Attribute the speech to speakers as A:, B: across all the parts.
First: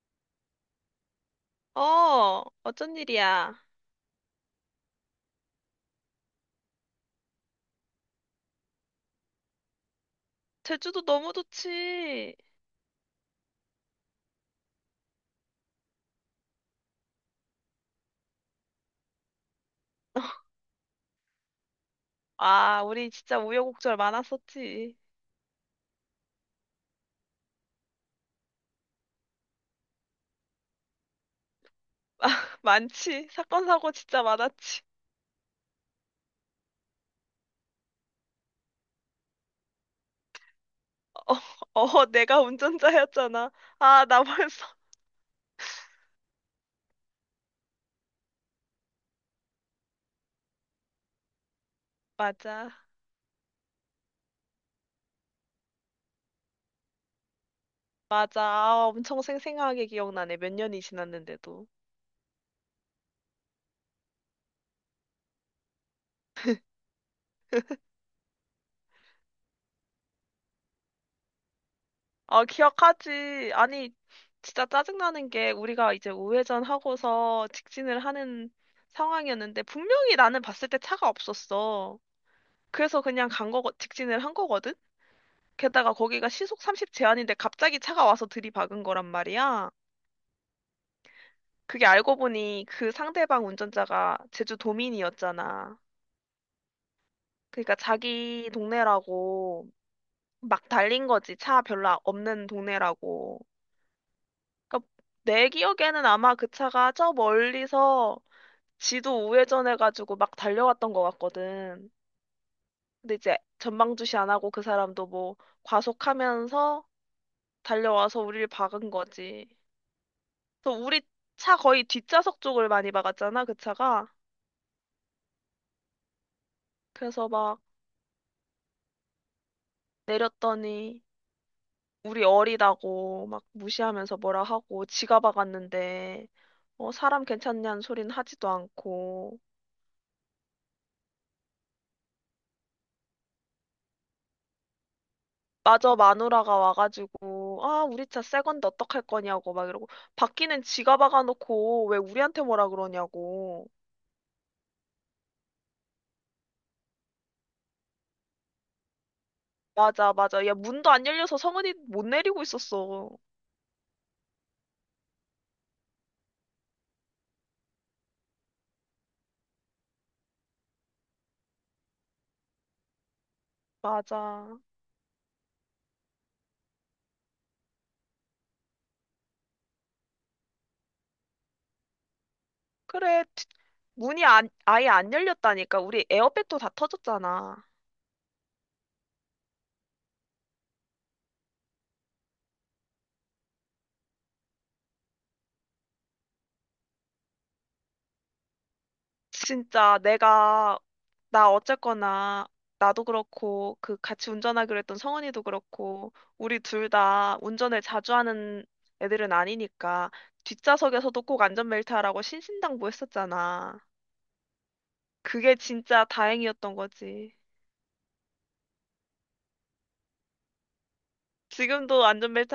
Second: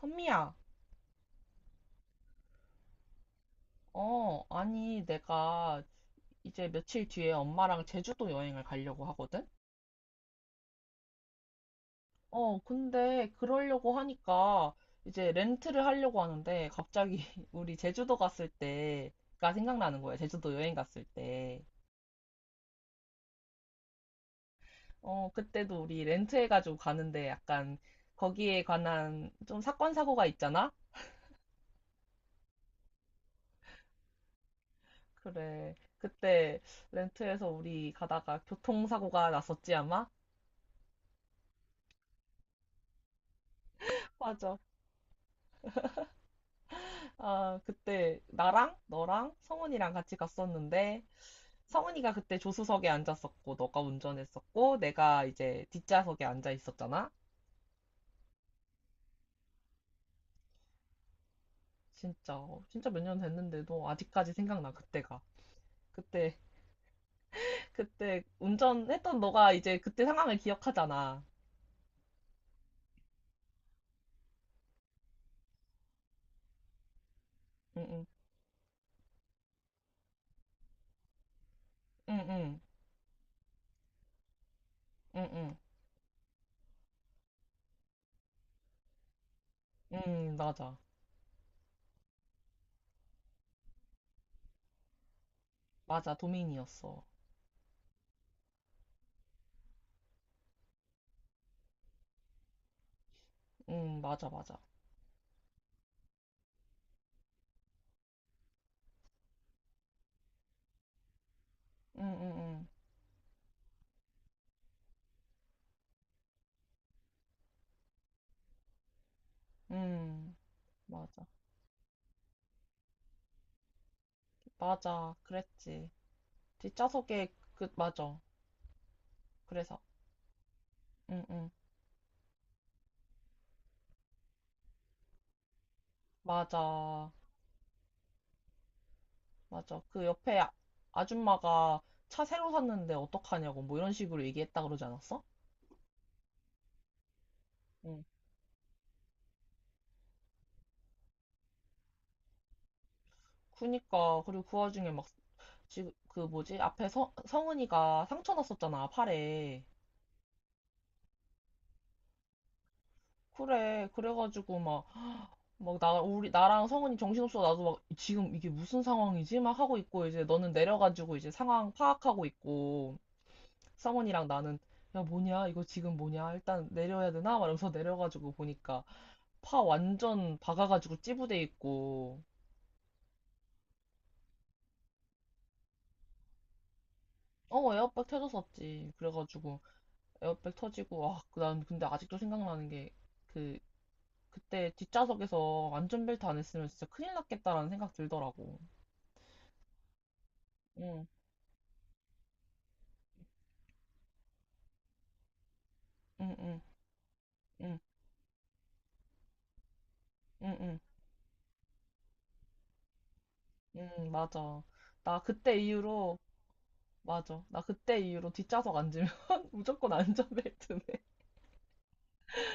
A: 선미야,
B: 어, 어쩐 일이야?
A: 아니, 내가 이제 며칠 뒤에 엄마랑 제주도 여행을 가려고 하거든?
B: 제주도 너무 좋지.
A: 근데 그러려고 하니까 이제 렌트를 하려고 하는데 갑자기 우리 제주도 갔을 때가 생각나는 거야. 제주도 여행 갔을 때.
B: 아, 우리 진짜 우여곡절 많았었지.
A: 그때도 우리 렌트해가지고 가는데 약간 거기에 관한 좀 사건, 사고가 있잖아?
B: 많지. 사건, 사고 진짜 많았지.
A: 그래. 그때 렌트해서 우리 가다가 교통사고가 났었지, 아마?
B: 어, 어, 내가 운전자였잖아. 아, 나
A: 맞아.
B: 벌써.
A: 아, 그때 나랑 너랑 성훈이랑 같이 갔었는데 성훈이가 그때
B: 맞아.
A: 조수석에 앉았었고 너가 운전했었고 내가 이제 뒷좌석에 앉아 있었잖아.
B: 맞아. 아, 엄청 생생하게 기억나네. 몇 년이 지났는데도.
A: 진짜 진짜 몇 년 됐는데도 아직까지 생각나 그때가. 그때 그때 운전했던 너가 이제 그때 상황을 기억하잖아.
B: 아, 기억하지. 아니, 진짜 짜증나는 게 우리가 이제 우회전 하고서 직진을
A: 응응
B: 하는 상황이었는데 분명히 나는 봤을 때 차가 없었어.
A: 응응 응응
B: 그래서 그냥 간 거, 직진을 한 거거든?
A: 응 응,
B: 게다가 거기가 시속 30 제한인데 갑자기 차가 와서 들이박은 거란 말이야.
A: 응. 응, 맞아
B: 그게 알고 보니 그 상대방 운전자가 제주 도민이었잖아.
A: 맞아 도민이었어.
B: 그러니까 자기 동네라고 막 달린 거지. 차 별로 없는 동네라고.
A: 응 맞아 맞아
B: 그러니까 내 기억에는 아마 그 차가 저 멀리서 지도 우회전해가지고 막 달려왔던 것 같거든.
A: 응응응 응
B: 근데 이제 전방주시 안 하고 그 사람도 뭐 과속하면서 달려와서 우리를 박은 거지.
A: 응, 응.
B: 그래서 우리
A: 맞아
B: 차 거의 뒷좌석 쪽을 많이 박았잖아, 그 차가.
A: 맞아 그랬지
B: 그래서
A: 뒷좌석에
B: 막
A: 그 맞아 그래서
B: 내렸더니
A: 응응
B: 우리 어리다고 막 무시하면서 뭐라 하고 지가 박았는데 어,
A: 맞아
B: 사람 괜찮냐는 소리는 하지도 않고
A: 맞아 그 옆에 아줌마가 차 새로 샀는데 어떡하냐고 뭐 이런 식으로 얘기했다 그러지 않았어?
B: 마저 마누라가 와가지고 아,
A: 응
B: 우리 차 새 건데 어떡할 거냐고 막 이러고 바퀴는 지가 박아놓고 왜 우리한테 뭐라 그러냐고.
A: 그니까 그리고 그 와중에 막 지금 그 뭐지 앞에 성은이가 상처 났었잖아 팔에
B: 맞아, 맞아. 야, 문도 안 열려서 성은이 못 내리고 있었어.
A: 그래 그래가지고 막 막 나 우리 나랑 성은이 정신없어 나도 막 지금 이게 무슨 상황이지 막 하고 있고 이제 너는 내려가지고 이제 상황 파악하고 있고 성원이랑 나는
B: 맞아.
A: 야 뭐냐 이거 지금 뭐냐 일단 내려야 되나? 막 이러면서 내려가지고 보니까 파 완전 박아가지고 찌부돼 있고
B: 그래, 문이 안, 아예 안 열렸다니까. 우리 에어백도 다 터졌잖아.
A: 어 에어백 터졌었지 그래가지고 에어백 터지고 아난 근데 아직도 생각나는 게 그 그때 뒷좌석에서 안전벨트 안 했으면 진짜 큰일 났겠다라는 생각 들더라고
B: 진짜 내가,
A: 응
B: 나 어쨌거나, 나도 그렇고, 그 같이 운전하기로 했던 성은이도 그렇고,
A: 응
B: 우리
A: 응
B: 둘 다
A: 응
B: 운전을 자주 하는 애들은 아니니까,
A: 응 응
B: 뒷좌석에서도 꼭 안전벨트 하라고 신신당부했었잖아.
A: 응 나
B: 그게
A: 그때
B: 진짜
A: 이후로
B: 다행이었던 거지.
A: 맞아 나 그때 이후로 뒷좌석 앉으면 무조건 안전벨트네
B: 지금도 안전벨트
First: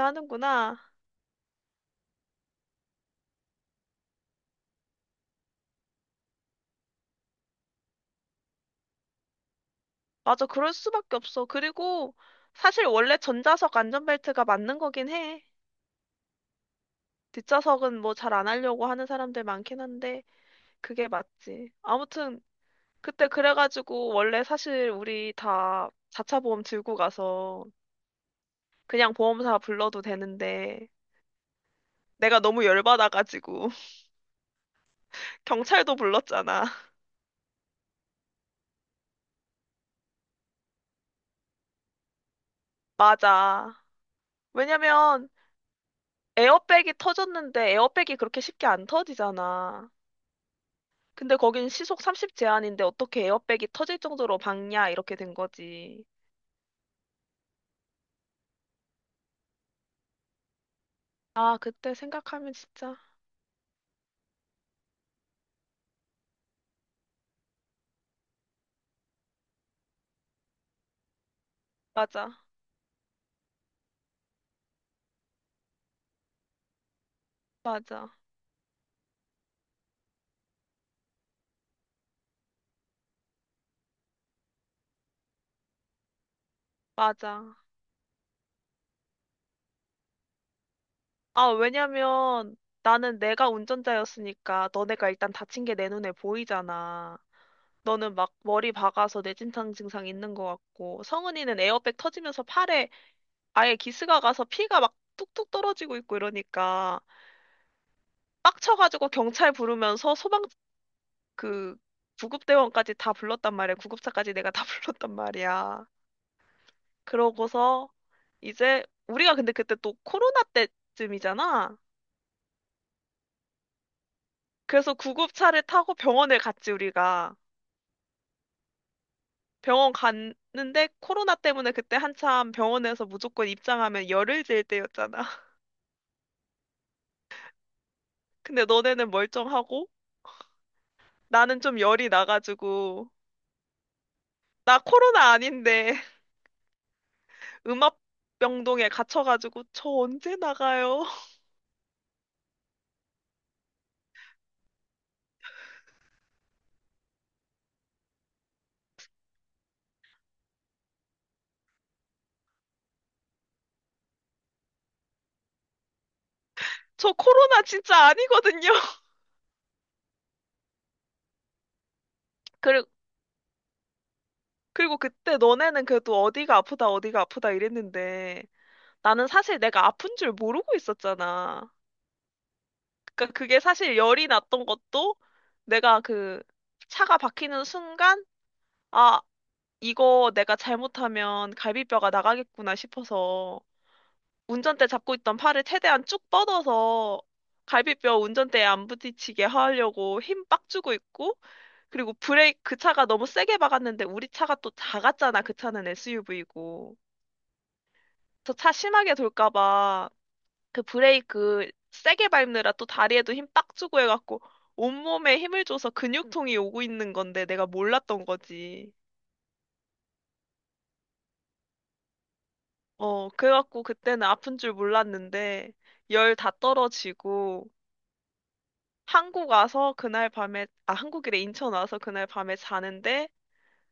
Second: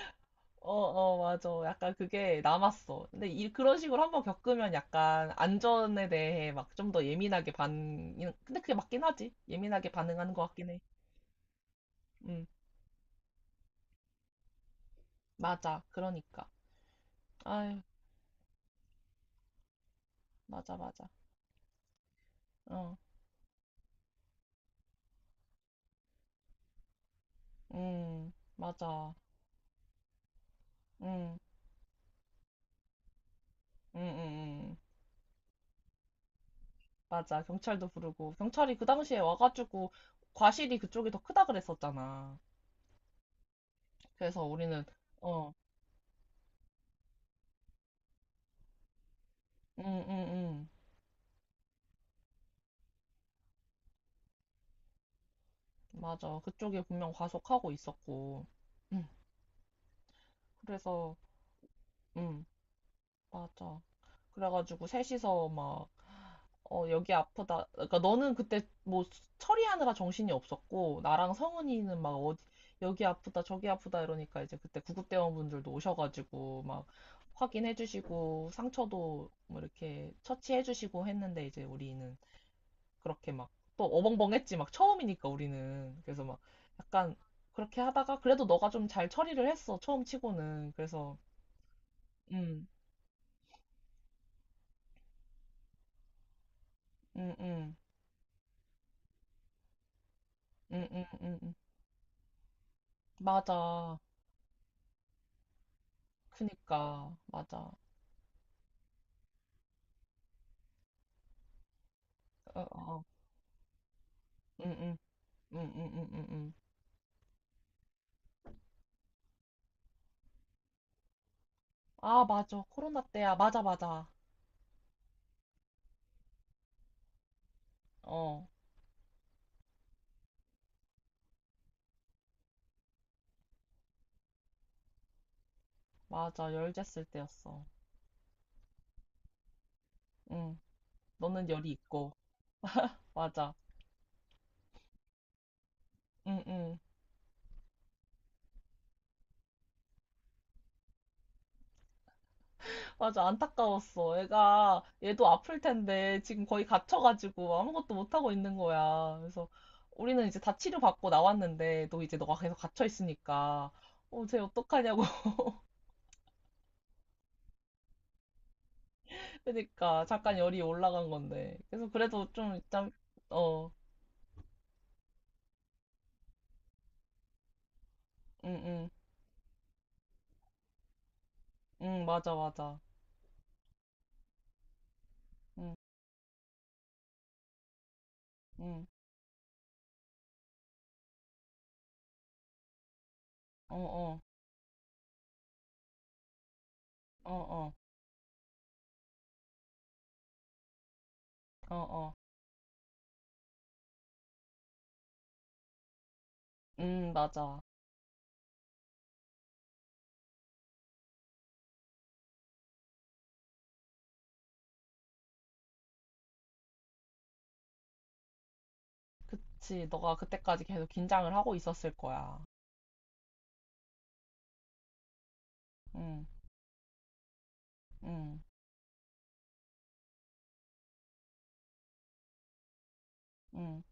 A: 어,
B: 하는구나.
A: 어, 맞아. 약간 그게 남았어. 근데 그런 식으로 한번 겪으면 약간 안전에 대해 막 좀 더 예민하게 반, 근데 그게 맞긴 하지. 예민하게 반응하는 것
B: 맞아,
A: 같긴
B: 그럴
A: 해.
B: 수밖에 없어. 그리고,
A: 음,
B: 사실 원래 전자석 안전벨트가 맞는 거긴 해.
A: 맞아. 그러니까. 아유,
B: 뒷좌석은 뭐 잘 안 하려고 하는 사람들 많긴 한데
A: 맞아,
B: 그게
A: 맞아.
B: 맞지. 아무튼
A: 어,
B: 그때 그래가지고 원래 사실 우리 다 자차 보험 들고 가서
A: 맞아.
B: 그냥 보험사 불러도 되는데
A: 음,
B: 내가 너무 열받아가지고
A: 음, 음, 음.
B: 경찰도 불렀잖아.
A: 맞아. 경찰도 부르고. 경찰이 그 당시에 와가지고 과실이 그쪽이 더 크다 그랬었잖아.
B: 맞아.
A: 그래서 우리는,
B: 왜냐면
A: 어,
B: 에어백이 터졌는데 에어백이 그렇게 쉽게 안
A: 음,
B: 터지잖아.
A: 음, 음.
B: 근데 거긴 시속 30 제한인데 어떻게 에어백이 터질 정도로 박냐 이렇게 된 거지.
A: 맞아. 그쪽에 분명 과속하고 있었고. 음. 그래서
B: 아, 그때
A: 응
B: 생각하면 진짜
A: 맞아 그래가지고 셋이서 막 어, 여기 아프다 그러니까 너는 그때 뭐 처리하느라 정신이 없었고 나랑 성은이는 막 어디
B: 맞아.
A: 여기 아프다 저기 아프다 이러니까 이제 그때 구급대원분들도 오셔가지고 막
B: 맞아.
A: 확인해주시고 상처도 뭐 이렇게 처치해주시고 했는데 이제 우리는 그렇게 막 또 어벙벙했지 막 처음이니까 우리는 그래서 막 약간
B: 맞아.
A: 그렇게 하다가 그래도 너가 좀 잘 처리를 했어 처음 치고는 그래서
B: 아, 왜냐면
A: 음,
B: 나는 내가 운전자였으니까 너네가 일단 다친 게 내 눈에 보이잖아.
A: 음, 음.
B: 너는 막 머리 박아서 뇌진탕 증상 있는 것
A: 응,
B: 같고,
A: 응, 응, 응.
B: 성은이는 에어백 터지면서 팔에 아예
A: 맞아.
B: 기스가 가서 피가 막 뚝뚝 떨어지고 있고 이러니까
A: 그니까, 맞아. 어,
B: 빡쳐가지고 경찰 부르면서 소방 그 구급대원까지
A: 어,
B: 다 불렀단 말이야. 구급차까지 내가 다
A: 응, 응,
B: 불렀단
A: 응,
B: 말이야.
A: 응, 응, 응. 응.
B: 그러고서 이제 우리가 근데 그때 또 코로나 때쯤이잖아.
A: 아, 맞아. 코로나 때야. 맞아, 맞아.
B: 그래서 구급차를 타고 병원을 갔지, 우리가.
A: 어,
B: 병원 갔는데 코로나 때문에 그때 한참 병원에서 무조건 입장하면 열을 질 때였잖아.
A: 맞아. 열됐을 때였어.
B: 근데 너네는 멀쩡하고
A: 응. 너는
B: 나는
A: 열이
B: 좀 열이
A: 있고.
B: 나가지고
A: 맞아.
B: 나 코로나 아닌데
A: 응, 응.
B: 음압병동에 갇혀가지고 저 언제 나가요?
A: 맞아. 안타까웠어. 애가, 얘도 아플 텐데, 지금 거의 갇혀가지고 아무것도 못하고 있는 거야. 그래서 우리는 이제 다 치료받고 나왔는데, 너 이제 너가 계속 갇혀있으니까, 어, 쟤 어떡하냐고
B: 저 코로나 진짜 아니거든요.
A: 그니까 잠깐 열이 올라간 건데. 그래서 그래도 좀
B: 그리고
A: 일단 어,
B: 그리고 그때 너네는 그래도 어디가 아프다 어디가 아프다 이랬는데
A: 응, 응,
B: 나는 사실 내가 아픈 줄 모르고 있었잖아.
A: 응, 맞아, 맞아,
B: 그러니까 그게 사실 열이 났던 것도
A: 응,
B: 내가 그 차가 박히는 순간,
A: 응,
B: 아, 이거 내가 잘못하면 갈비뼈가 나가겠구나 싶어서
A: 어, 어,
B: 운전대 잡고 있던 팔을 최대한 쭉 뻗어서
A: 어, 어,
B: 갈비뼈 운전대에 안 부딪히게 하려고 힘 빡 주고 있고,
A: 어,
B: 그리고
A: 어,
B: 브레이크, 그 차가 너무 세게 박았는데 우리 차가 또 작았잖아. 그 차는 SUV고.
A: 응, 맞아.
B: 저 차 심하게 돌까 봐. 그 브레이크 세게 밟느라 또 다리에도 힘 빡 주고 해갖고 온몸에 힘을 줘서 근육통이 오고 있는 건데 내가 몰랐던 거지.
A: 그치, 너가 그때까지 계속 긴장을 하고 있었을 거야.
B: 어, 그래갖고 그때는 아픈 줄 몰랐는데
A: 응,
B: 열 다 떨어지고
A: 응,
B: 한국 와서 그날 밤에, 아, 한국이래 인천 와서 그날 밤에 자는데
A: 응.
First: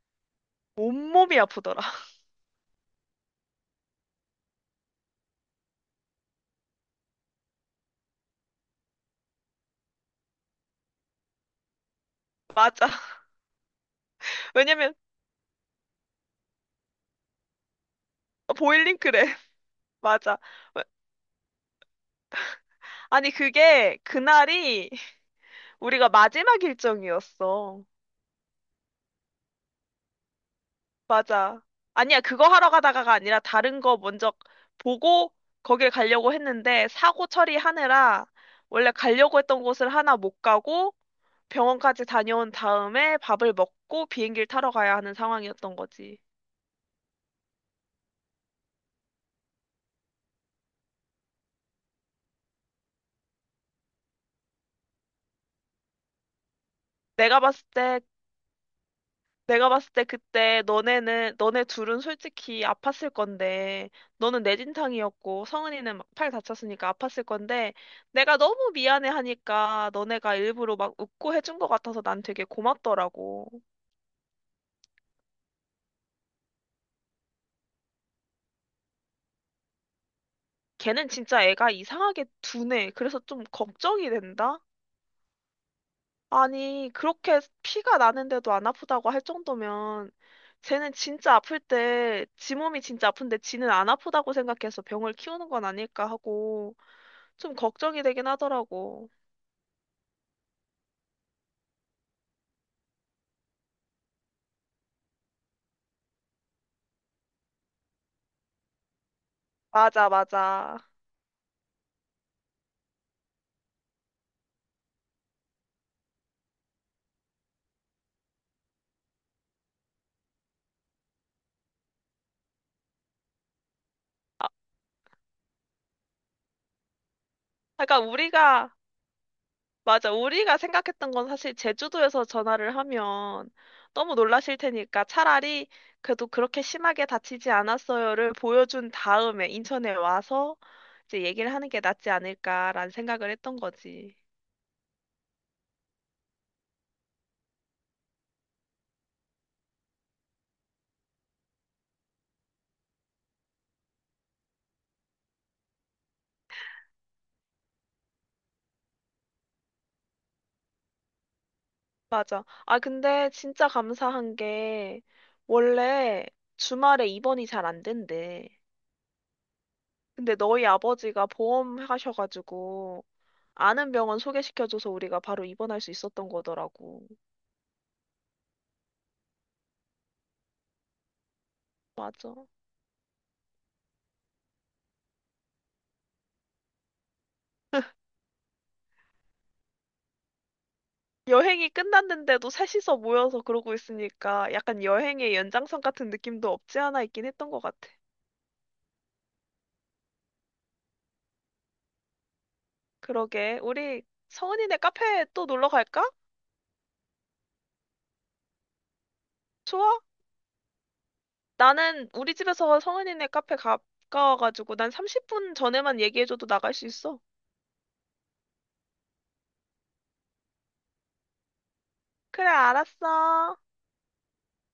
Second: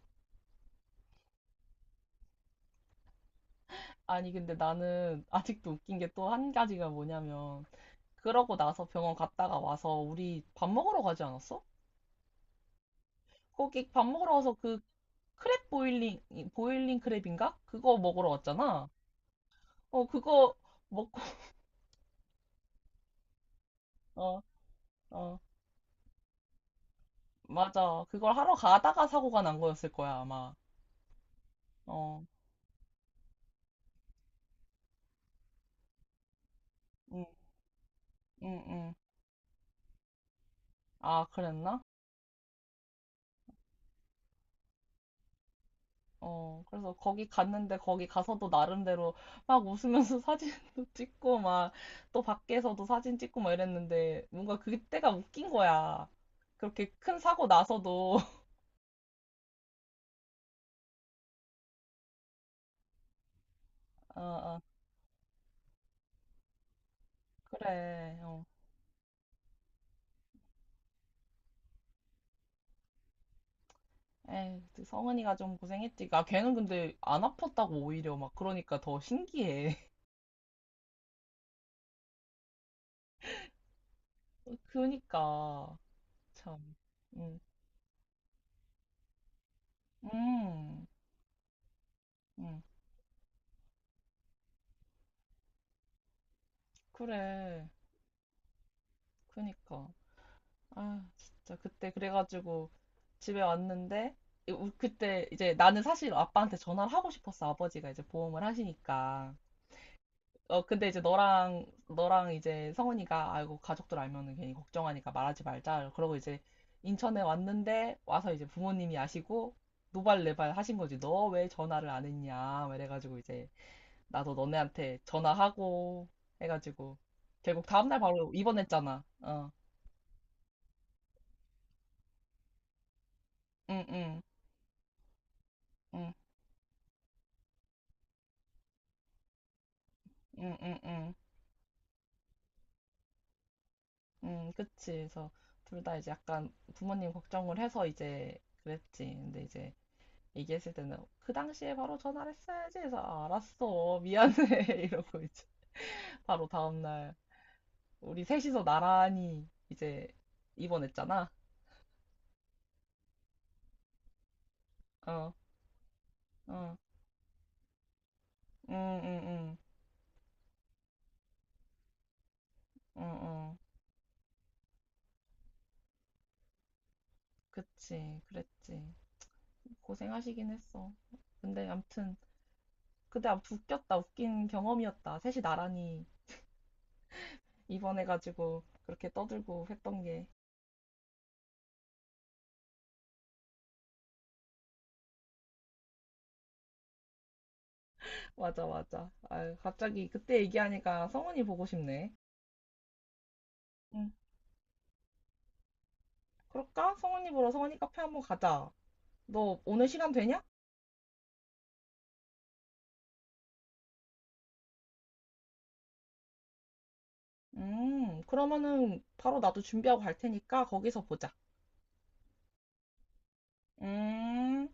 B: 온몸이 아프더라.
A: 아니 근데 나는 아직도 웃긴 게 또 한 가지가 뭐냐면 그러고 나서 병원 갔다가 와서 우리 밥 먹으러 가지 않았어?
B: 맞아.
A: 거기 밥 먹으러 와서
B: 왜냐면
A: 크랩 보일링 보일링 크랩인가? 그거 먹으러 왔잖아.
B: 보일링크래.
A: 어,
B: 맞아.
A: 그거 먹고,
B: 아니, 그게
A: 어,
B: 그날이
A: 어,
B: 우리가 마지막 일정이었어.
A: 맞아. 그걸 하러 가다가 사고가 난 거였을 거야, 아마.
B: 맞아. 아니야,
A: 어,
B: 그거 하러 가다가가 아니라 다른 거 먼저 보고 거길 가려고 했는데
A: 응,
B: 사고 처리하느라
A: 응,
B: 원래
A: 응.
B: 가려고 했던 곳을 하나 못 가고
A: 아, 그랬나?
B: 병원까지 다녀온 다음에 밥을 먹고 비행기를 타러 가야 하는 상황이었던 거지.
A: 어, 그래서 거기 갔는데 거기 가서도 나름대로 막 웃으면서 사진도 찍고 막 또 밖에서도 사진 찍고 막 이랬는데 뭔가 그때가 웃긴 거야. 그렇게 큰
B: 내가
A: 사고
B: 봤을 때
A: 나서도.
B: 내가 봤을 때 그때 너네는, 너네 둘은 솔직히 아팠을 건데,
A: 어,
B: 너는
A: 어,
B: 내진탕이었고, 성은이는 막 팔 다쳤으니까 아팠을 건데,
A: 그래.
B: 내가
A: 어.
B: 너무 미안해 하니까 너네가 일부러 막 웃고 해준 것 같아서 난 되게 고맙더라고.
A: 에이, 성은이가 좀 고생했지. 아, 걔는 근데 안 아팠다고 오히려 막 그러니까 더 신기해.
B: 걔는 진짜 애가 이상하게 둔해. 그래서 좀 걱정이 된다?
A: 그니까 참.
B: 아니,
A: 음.
B: 그렇게 피가 나는데도 안 아프다고 할 정도면,
A: 음.
B: 쟤는 진짜 아플 때, 지
A: 음.
B: 몸이 진짜 아픈데 지는 안 아프다고 생각해서 병을 키우는 건 아닐까 하고, 좀
A: 그래.
B: 걱정이 되긴 하더라고.
A: 그니까. 아, 진짜 그때 그래가지고 집에 왔는데 그때 이제 나는 사실 아빠한테 전화를 하고 싶었어. 아버지가 이제 보험을 하시니까.
B: 맞아,
A: 어, 근데
B: 맞아.
A: 이제 너랑 이제 성훈이가 아이고 가족들 알면은 괜히 걱정하니까 말하지 말자. 그러고 이제 인천에 왔는데 와서 이제 부모님이 아시고 노발레발 하신 거지. 너 왜 전화를 안 했냐? 막 이래가지고 이제 나도 너네한테 전화하고 해가지고 결국 다음날
B: 그러니까
A: 바로
B: 우리가,
A: 입원했잖아. 어,
B: 맞아, 우리가 생각했던 건 사실 제주도에서 전화를 하면
A: 응,
B: 너무
A: 응,
B: 놀라실 테니까 차라리
A: 응,
B: 그래도 그렇게 심하게 다치지 않았어요를 보여준 다음에 인천에 와서
A: 응, 응, 응,
B: 이제 얘기를 하는 게 낫지 않을까라는 생각을 했던 거지.
A: 응, 그치. 그래서 둘다 이제 약간 부모님 걱정을 해서 이제 그랬지. 근데 이제 얘기했을 때는 그 당시에 바로 전화를 했어야지 해서 아, 알았어, 미안해 이러고 이제 바로 다음날 우리 셋이서 나란히 이제 입원했잖아.
B: 맞아. 아, 근데 진짜 감사한 게
A: 어,
B: 원래
A: 어,
B: 주말에 입원이 잘 안 된대.
A: 응, 응, 응,
B: 근데 너희 아버지가 보험
A: 응,
B: 하셔가지고
A: 응,
B: 아는 병원 소개시켜줘서 우리가 바로 입원할 수 있었던 거더라고.
A: 그치, 그랬지. 고생하시긴 했어. 근데 암튼
B: 맞아.
A: 그때 암튼 웃겼다. 웃긴 경험이었다. 셋이 나란히 입원해가지고 그렇게 떠들고 했던 게
B: 여행이 끝났는데도 셋이서 모여서 그러고 있으니까 약간 여행의 연장선 같은 느낌도 없지 않아 있긴 했던 것 같아.
A: 맞아 맞아. 아유, 갑자기 그때 얘기하니까 성훈이 보고 싶네.
B: 그러게. 우리
A: 응.
B: 성은이네 카페 또 놀러 갈까?
A: 그럴까? 성훈이 보러 성훈이 카페 한번 가자. 너 오늘
B: 좋아.
A: 시간 되냐?
B: 나는 우리 집에서 성은이네 카페 가까워가지고 난 30분 전에만 얘기해줘도 나갈 수 있어.
A: 그러면은 바로 나도 준비하고 갈 테니까 거기서 보자.
B: 그래, 알았어.
A: 음.